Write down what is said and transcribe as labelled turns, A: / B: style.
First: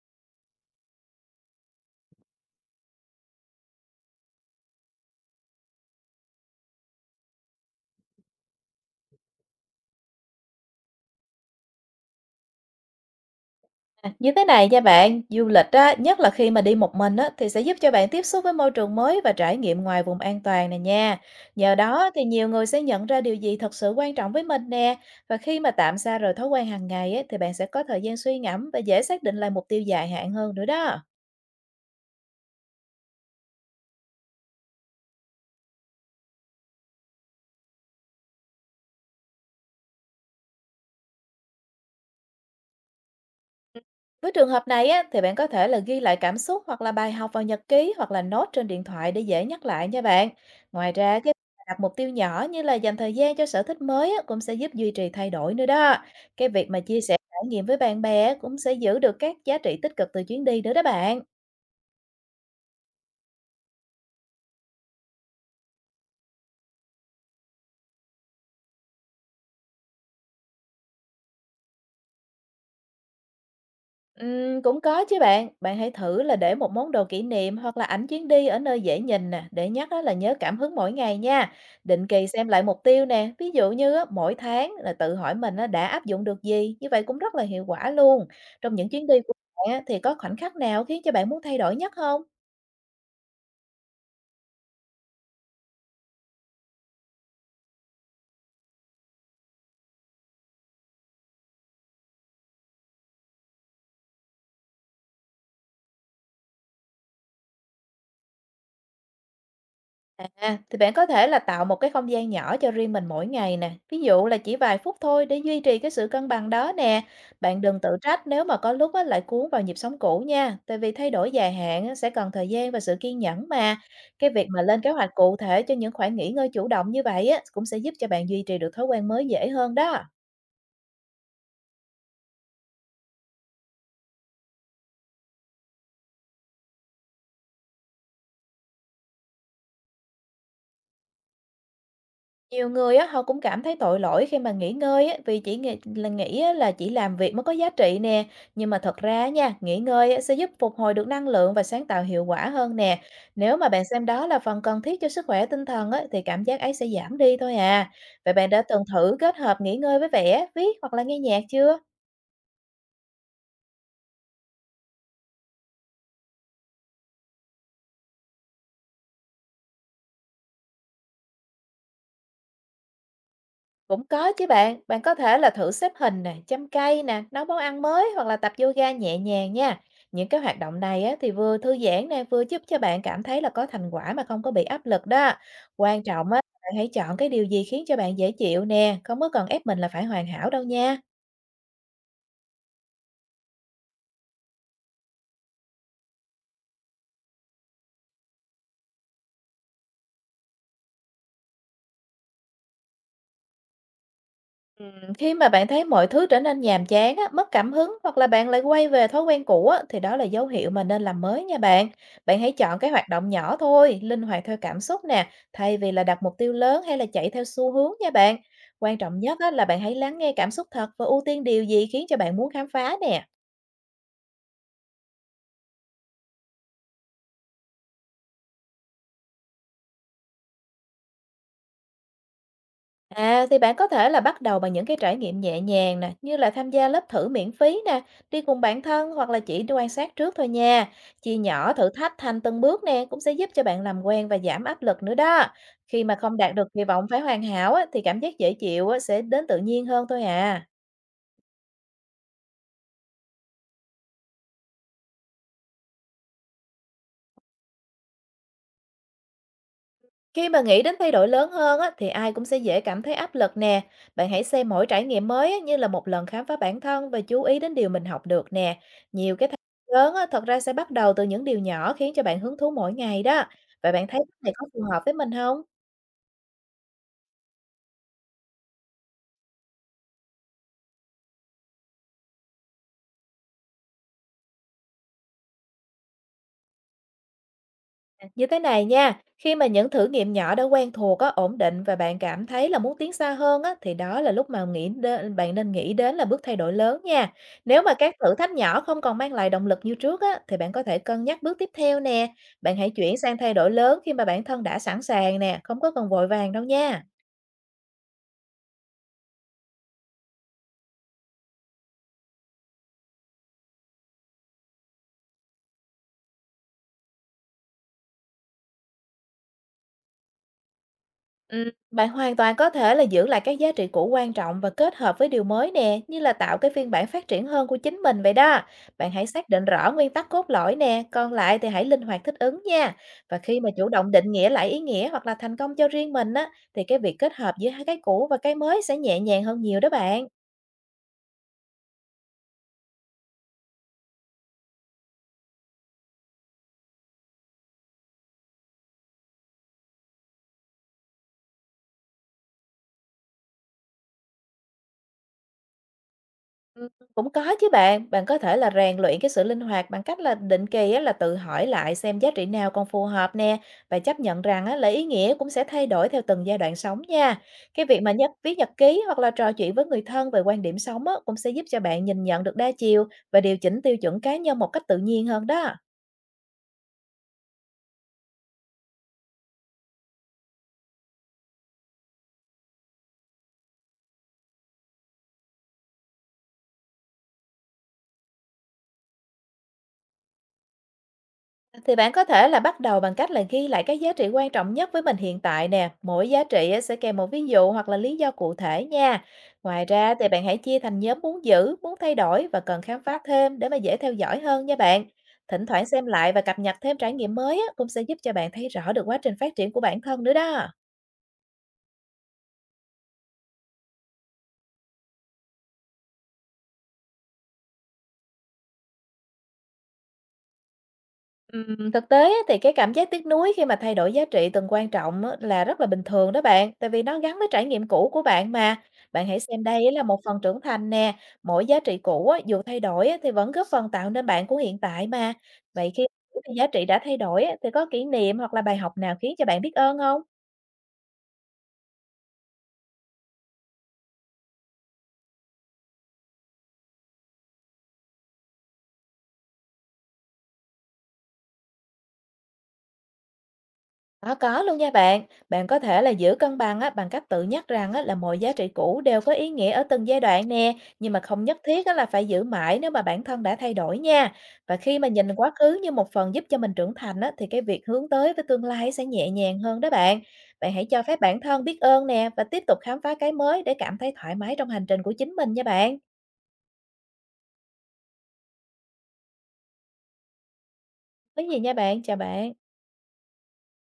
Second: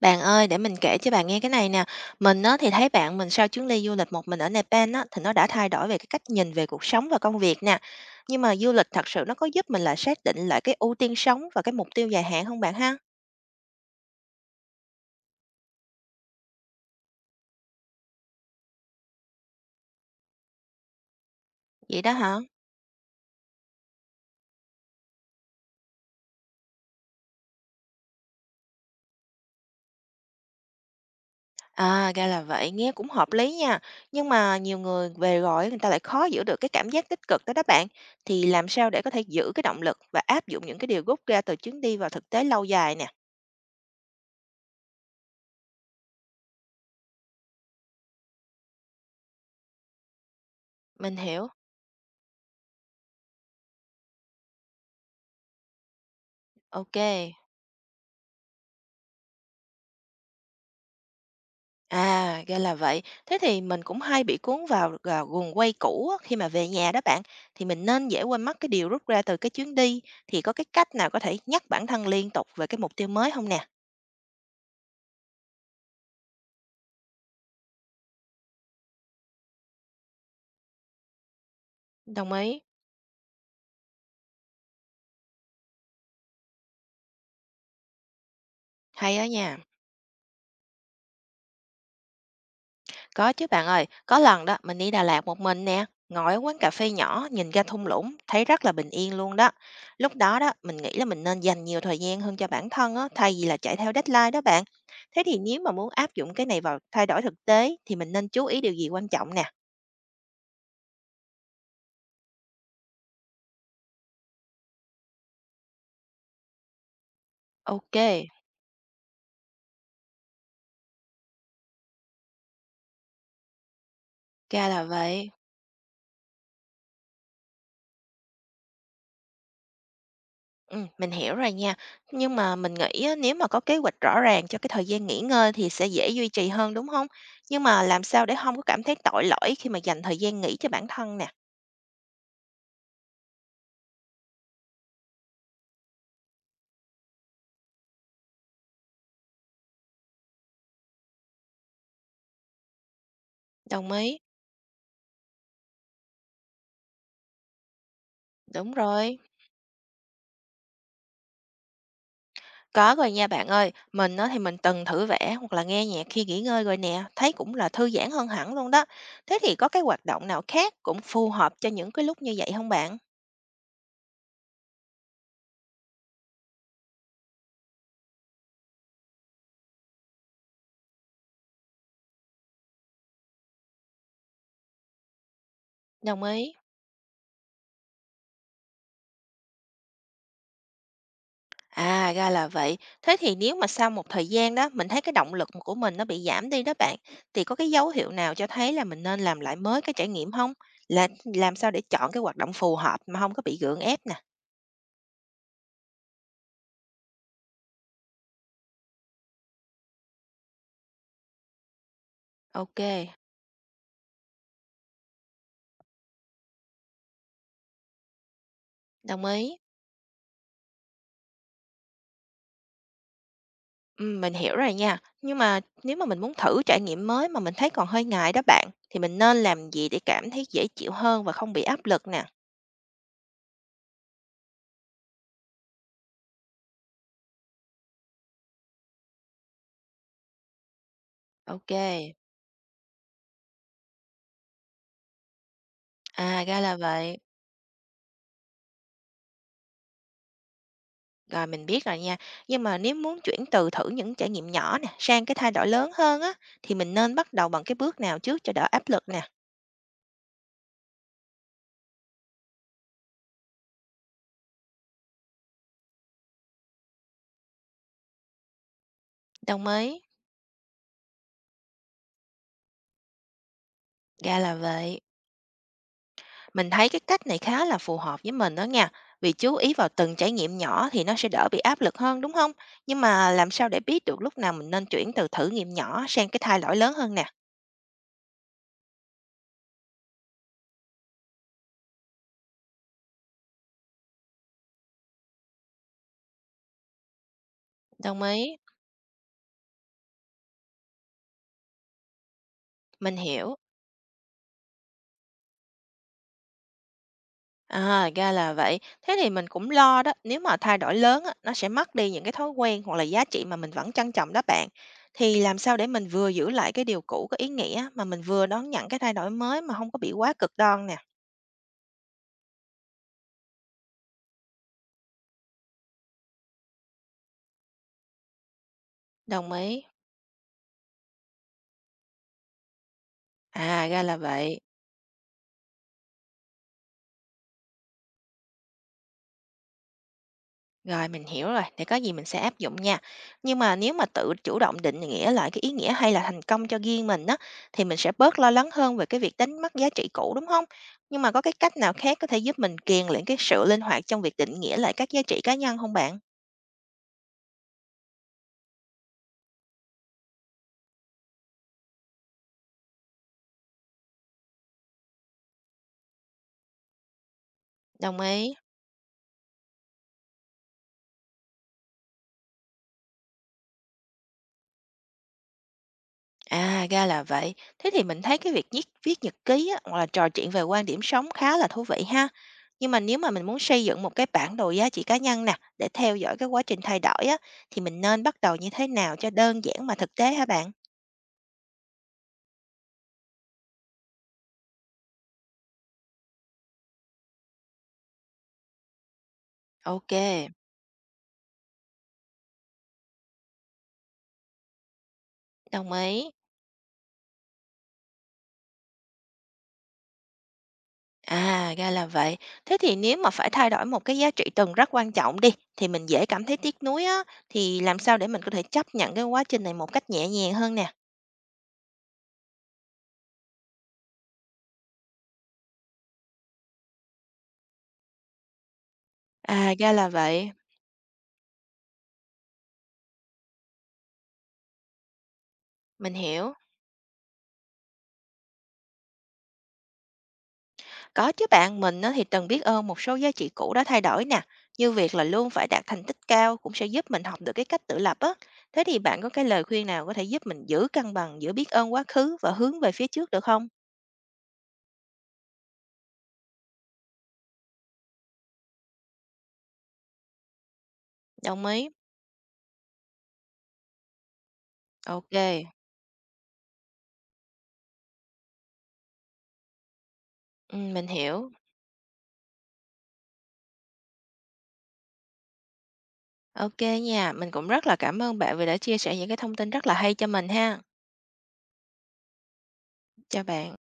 A: Bạn ơi, để mình kể cho bạn nghe cái này nè. Mình á, thì thấy bạn mình sau chuyến đi du lịch một mình ở Nepal á, thì nó đã thay đổi về cái cách nhìn về cuộc sống và công việc nè. Nhưng mà du lịch thật sự nó có giúp mình là xác định lại cái ưu tiên sống và cái mục tiêu dài hạn không bạn ha?
B: À, như thế này nha bạn, du lịch á, nhất là khi mà đi một mình á, thì sẽ giúp cho bạn tiếp xúc với môi trường mới và trải nghiệm ngoài vùng an toàn này nha. Nhờ
A: Vậy
B: đó
A: đó
B: thì
A: hả?
B: nhiều người sẽ nhận ra điều gì thật sự quan trọng với mình nè. Và khi mà tạm xa rời thói quen hàng ngày á, thì bạn sẽ có thời gian suy ngẫm và dễ xác định lại mục tiêu dài hạn hơn nữa đó.
A: À, ra là vậy, nghe cũng hợp lý nha. Nhưng mà nhiều người về rồi người ta lại khó giữ được cái cảm giác tích cực đó đó bạn. Thì làm sao để có thể giữ cái động lực và áp dụng những cái điều rút ra từ chuyến đi vào thực tế lâu dài nè?
B: Với trường hợp này á, thì bạn có thể là ghi lại cảm xúc hoặc là bài học vào nhật ký hoặc là note trên điện thoại để dễ nhắc lại nha bạn. Ngoài
A: Mình
B: ra, cái
A: hiểu.
B: đặt mục tiêu nhỏ như là dành thời gian cho sở thích mới á, cũng sẽ giúp duy trì thay đổi nữa đó. Cái việc mà
A: Ok.
B: chia sẻ trải nghiệm với bạn bè cũng sẽ giữ được các giá trị tích cực từ chuyến đi nữa đó bạn.
A: À, ra là vậy. Thế thì mình cũng hay bị cuốn vào gà guồng quay cũ á, khi mà về nhà đó bạn. Thì mình nên dễ quên mất cái điều rút ra từ cái chuyến đi. Thì có cái cách nào có thể nhắc bản thân liên tục về cái mục tiêu mới không nè?
B: Cũng có chứ bạn. Bạn hãy thử là để một món đồ kỷ niệm hoặc là ảnh chuyến đi ở nơi dễ nhìn nè, để nhắc á là nhớ cảm hứng mỗi ngày nha. Định kỳ
A: Đồng
B: xem
A: ý.
B: lại mục tiêu nè, ví dụ như á, mỗi tháng là tự hỏi mình á, đã áp dụng được gì, như vậy cũng rất là hiệu quả luôn. Trong những chuyến đi
A: Hay đó
B: của
A: nha.
B: bạn á, thì có khoảnh khắc nào khiến cho bạn muốn thay đổi nhất không?
A: Có chứ bạn ơi, có lần đó mình đi Đà Lạt một mình nè, ngồi ở quán cà phê nhỏ nhìn ra thung lũng, thấy rất là bình yên luôn đó. Lúc đó đó mình nghĩ là mình nên dành nhiều thời gian hơn cho bản thân á, thay vì là chạy theo deadline đó bạn. Thế thì nếu mà muốn áp dụng cái này vào thay đổi thực tế thì mình nên chú ý điều gì quan trọng nè?
B: À, thì bạn có thể là tạo một cái không gian nhỏ cho riêng mình mỗi ngày nè. Ví dụ là chỉ vài phút thôi để duy trì cái sự cân bằng đó nè. Bạn đừng tự
A: Ok,
B: trách nếu mà có lúc á, lại cuốn vào nhịp sống cũ nha. Tại vì thay đổi dài hạn á, sẽ cần thời gian và sự kiên nhẫn mà. Cái việc mà
A: ra
B: lên
A: là
B: kế hoạch
A: vậy.
B: cụ thể cho những khoảng nghỉ ngơi chủ động như vậy á, cũng sẽ giúp cho bạn duy trì được thói quen mới dễ hơn đó.
A: Ừ, mình hiểu rồi nha. Nhưng mà mình nghĩ á, nếu mà có kế hoạch rõ ràng cho cái thời gian nghỉ ngơi thì sẽ dễ duy trì hơn đúng không? Nhưng mà làm sao để không có cảm thấy tội lỗi khi mà dành thời gian nghỉ cho bản thân nè?
B: Nhiều người á, họ cũng cảm thấy tội lỗi khi mà nghỉ ngơi á, vì chỉ nghĩ là nghĩ á, là chỉ làm việc mới có giá trị nè. Nhưng mà thật ra nha, nghỉ ngơi á, sẽ giúp phục hồi được năng lượng và sáng tạo hiệu quả hơn nè. Nếu mà bạn
A: Đồng
B: xem
A: ý.
B: đó là phần cần thiết cho sức khỏe tinh thần á, thì cảm giác ấy sẽ giảm đi thôi à. Vậy bạn đã
A: Đúng
B: từng thử
A: rồi,
B: kết hợp nghỉ ngơi với vẽ, viết hoặc là nghe nhạc chưa?
A: có rồi nha bạn ơi. Mình á, thì mình từng thử vẽ hoặc là nghe nhạc khi nghỉ ngơi rồi nè, thấy cũng là thư giãn hơn hẳn luôn đó. Thế thì có cái hoạt động nào khác cũng phù hợp cho những cái lúc như vậy không bạn?
B: Cũng có chứ bạn, bạn có thể là thử xếp hình nè, chăm cây nè, nấu món ăn mới hoặc là tập yoga nhẹ nhàng nha. Những cái hoạt động này á, thì vừa thư giãn nè, vừa giúp cho bạn cảm thấy là có thành quả mà không có bị áp lực đó. Quan
A: Đồng
B: trọng á,
A: ý.
B: bạn hãy chọn cái điều gì khiến cho bạn dễ chịu nè, không có cần ép mình là phải hoàn hảo đâu nha.
A: À, ra là vậy. Thế thì nếu mà sau một thời gian đó, mình thấy cái động lực của mình nó bị giảm đi đó bạn, thì có cái dấu hiệu nào cho thấy là mình nên làm lại mới cái trải nghiệm không? Là làm sao để chọn cái hoạt động phù hợp mà không có bị gượng ép nè.
B: Khi mà bạn thấy mọi thứ trở nên nhàm chán á, mất cảm hứng hoặc là bạn lại quay về thói quen cũ á, thì đó là dấu hiệu mà nên làm mới nha bạn. Bạn hãy chọn
A: Ok,
B: cái hoạt động nhỏ thôi, linh hoạt theo cảm xúc nè, thay vì là đặt mục tiêu lớn hay là chạy theo xu hướng nha bạn. Quan trọng
A: đồng
B: nhất á,
A: ý.
B: là bạn hãy lắng nghe cảm xúc thật và ưu tiên điều gì khiến cho bạn muốn khám phá nè.
A: Mình hiểu rồi nha. Nhưng mà nếu mà mình muốn thử trải nghiệm mới mà mình thấy còn hơi ngại đó bạn, thì mình nên làm gì để cảm thấy dễ chịu hơn và không bị áp lực nè?
B: À, thì bạn có thể là bắt đầu bằng những cái trải nghiệm nhẹ nhàng nè, như là tham gia lớp thử miễn phí nè, đi cùng bạn thân hoặc là chỉ đi quan sát trước thôi nha. Chia
A: Ok,
B: nhỏ thử thách thành từng bước nè cũng sẽ giúp cho bạn làm quen và giảm áp lực nữa đó. Khi mà không
A: à
B: đạt
A: ra
B: được
A: là
B: kỳ vọng
A: vậy.
B: phải hoàn hảo á, thì cảm giác dễ chịu á, sẽ đến tự nhiên hơn thôi à.
A: Rồi mình biết rồi nha. Nhưng mà nếu muốn chuyển từ thử những trải nghiệm nhỏ nè sang cái thay đổi lớn hơn á thì mình nên bắt đầu bằng cái bước nào trước cho đỡ áp lực nè.
B: Khi mà nghĩ đến thay đổi lớn hơn á, thì ai cũng sẽ dễ cảm thấy áp lực nè. Bạn hãy xem mỗi trải nghiệm mới á, như là một lần khám phá bản thân và chú ý đến điều mình học được nè. Nhiều cái thay
A: Đồng
B: đổi
A: ý.
B: lớn á, thật ra sẽ bắt đầu từ những điều nhỏ khiến cho bạn hứng thú mỗi ngày đó. Vậy bạn thấy
A: Ra
B: cách này
A: là
B: có phù
A: vậy.
B: hợp với mình không?
A: Mình thấy cái cách này khá là phù hợp với mình đó nha, vì chú ý vào từng trải nghiệm nhỏ thì nó sẽ đỡ bị áp lực hơn đúng không? Nhưng mà làm sao để biết được lúc nào mình nên chuyển từ thử nghiệm nhỏ sang cái thay đổi lớn hơn nè?
B: À, như thế này nha, khi mà những thử nghiệm nhỏ đã quen thuộc á, ổn định và bạn cảm thấy là muốn tiến xa hơn á, thì đó là lúc mà nghĩ đến, bạn nên nghĩ đến là bước thay đổi lớn nha. Nếu mà các
A: Đồng
B: thử thách
A: ý,
B: nhỏ không còn mang lại động lực như trước á, thì bạn có thể cân nhắc bước tiếp theo nè. Bạn hãy chuyển
A: mình
B: sang thay
A: hiểu.
B: đổi lớn khi mà bản thân đã sẵn sàng nè, không có cần vội vàng đâu nha.
A: À, ra là vậy. Thế thì mình cũng lo đó, nếu mà thay đổi lớn á, nó sẽ mất đi những cái thói quen hoặc là giá trị mà mình vẫn trân trọng đó bạn. Thì làm sao để mình vừa giữ lại cái điều cũ có ý nghĩa mà mình vừa đón nhận cái thay đổi mới mà không có bị quá cực đoan nè.
B: Bạn hoàn toàn có thể là giữ lại các giá trị cũ quan trọng và kết hợp với điều mới nè, như là tạo cái phiên bản phát triển hơn của chính mình vậy đó. Bạn hãy xác
A: Đồng
B: định
A: ý.
B: rõ nguyên tắc cốt lõi nè, còn lại thì hãy linh hoạt thích ứng nha. Và khi mà
A: À,
B: chủ
A: ra
B: động
A: là
B: định nghĩa
A: vậy.
B: lại ý nghĩa hoặc là thành công cho riêng mình á, thì cái việc kết hợp giữa hai cái cũ và cái mới sẽ nhẹ nhàng hơn nhiều đó bạn.
A: Rồi mình hiểu rồi, để có gì mình sẽ áp dụng nha. Nhưng mà nếu mà tự chủ động định nghĩa lại cái ý nghĩa hay là thành công cho riêng mình á thì mình sẽ bớt lo lắng hơn về cái việc đánh mất giá trị cũ đúng không? Nhưng mà có cái cách nào khác có thể giúp mình kiềng lại cái sự linh hoạt trong việc định nghĩa lại các giá trị cá nhân không bạn?
B: Ừm, Cũng có chứ bạn, bạn có thể là rèn luyện cái sự linh hoạt bằng cách là định kỳ á, là tự hỏi lại xem giá trị nào còn phù hợp nè và chấp nhận rằng á, là ý nghĩa cũng sẽ thay đổi theo từng giai đoạn sống nha. Cái việc mà
A: Đồng
B: nhất
A: ý.
B: viết nhật ký hoặc là trò chuyện với người thân về quan điểm sống á, cũng sẽ giúp cho bạn nhìn nhận được đa chiều và điều chỉnh tiêu chuẩn cá nhân một cách tự nhiên hơn đó.
A: À, ra là vậy. Thế thì mình thấy cái việc viết viết nhật ký á, hoặc là trò chuyện về quan điểm sống khá là thú vị ha. Nhưng mà nếu mà mình muốn xây dựng một cái bản đồ giá trị cá nhân nè, để theo dõi cái quá trình thay đổi á, thì mình nên bắt đầu như thế nào cho đơn giản mà thực tế hả bạn?
B: Thì bạn có thể là bắt đầu bằng cách là ghi lại các giá trị quan trọng nhất với mình hiện tại nè. Mỗi giá trị á, sẽ kèm một ví dụ hoặc là lý do cụ thể nha. Ngoài
A: Ok,
B: ra thì bạn hãy chia thành nhóm muốn giữ, muốn thay đổi và cần khám phá thêm để mà dễ theo dõi hơn nha bạn. Thỉnh thoảng
A: đồng
B: xem
A: ý.
B: lại và cập nhật thêm trải nghiệm mới á, cũng sẽ giúp cho bạn thấy rõ được quá trình phát triển của bản thân nữa đó.
A: À, ra là vậy. Thế thì nếu mà phải thay đổi một cái giá trị từng rất quan trọng đi, thì mình dễ cảm thấy tiếc nuối á, thì làm sao để mình có thể chấp nhận cái quá trình này một cách nhẹ nhàng hơn nè?
B: Thực tế á, thì cái cảm giác tiếc nuối khi mà thay đổi giá trị từng quan trọng á, là rất là bình thường đó bạn, tại vì nó gắn với trải nghiệm cũ của bạn mà. Bạn hãy xem
A: À,
B: đây á
A: ra
B: là
A: là
B: một phần
A: vậy.
B: trưởng thành nè, mỗi giá trị cũ á, dù thay đổi á, thì vẫn góp phần tạo nên bạn của hiện tại mà. Vậy khi
A: Mình hiểu.
B: giá trị đã thay đổi á, thì có kỷ niệm hoặc là bài học nào khiến cho bạn biết ơn không?
A: Có chứ bạn, mình á thì từng biết ơn một số giá trị cũ đã thay đổi nè, như việc là luôn phải đạt thành tích cao cũng sẽ giúp mình học được cái cách tự lập á. Thế thì bạn có cái lời khuyên nào có thể giúp mình giữ cân bằng giữa biết ơn quá khứ và hướng về phía trước được không?
B: Có luôn nha bạn. Bạn có thể là giữ cân bằng á, bằng cách tự nhắc rằng á, là mọi giá trị cũ đều có ý nghĩa ở từng giai đoạn nè, nhưng mà không nhất
A: Đồng
B: thiết
A: ý.
B: á, là phải giữ mãi nếu mà bản thân đã thay đổi nha. Và khi mà
A: Ok,
B: nhìn quá khứ như một phần giúp cho mình trưởng thành á, thì cái việc hướng tới với tương lai sẽ nhẹ nhàng hơn đó bạn. Bạn
A: ừ,
B: hãy cho
A: mình
B: phép bản
A: hiểu.
B: thân biết ơn nè và tiếp tục khám phá cái mới để cảm thấy thoải mái trong hành trình của chính mình nha bạn.
A: Ok nha, mình cũng rất là cảm ơn bạn vì đã chia sẻ những cái thông tin rất là hay cho mình ha.
B: Có gì nha bạn, chào bạn.
A: Chào bạn.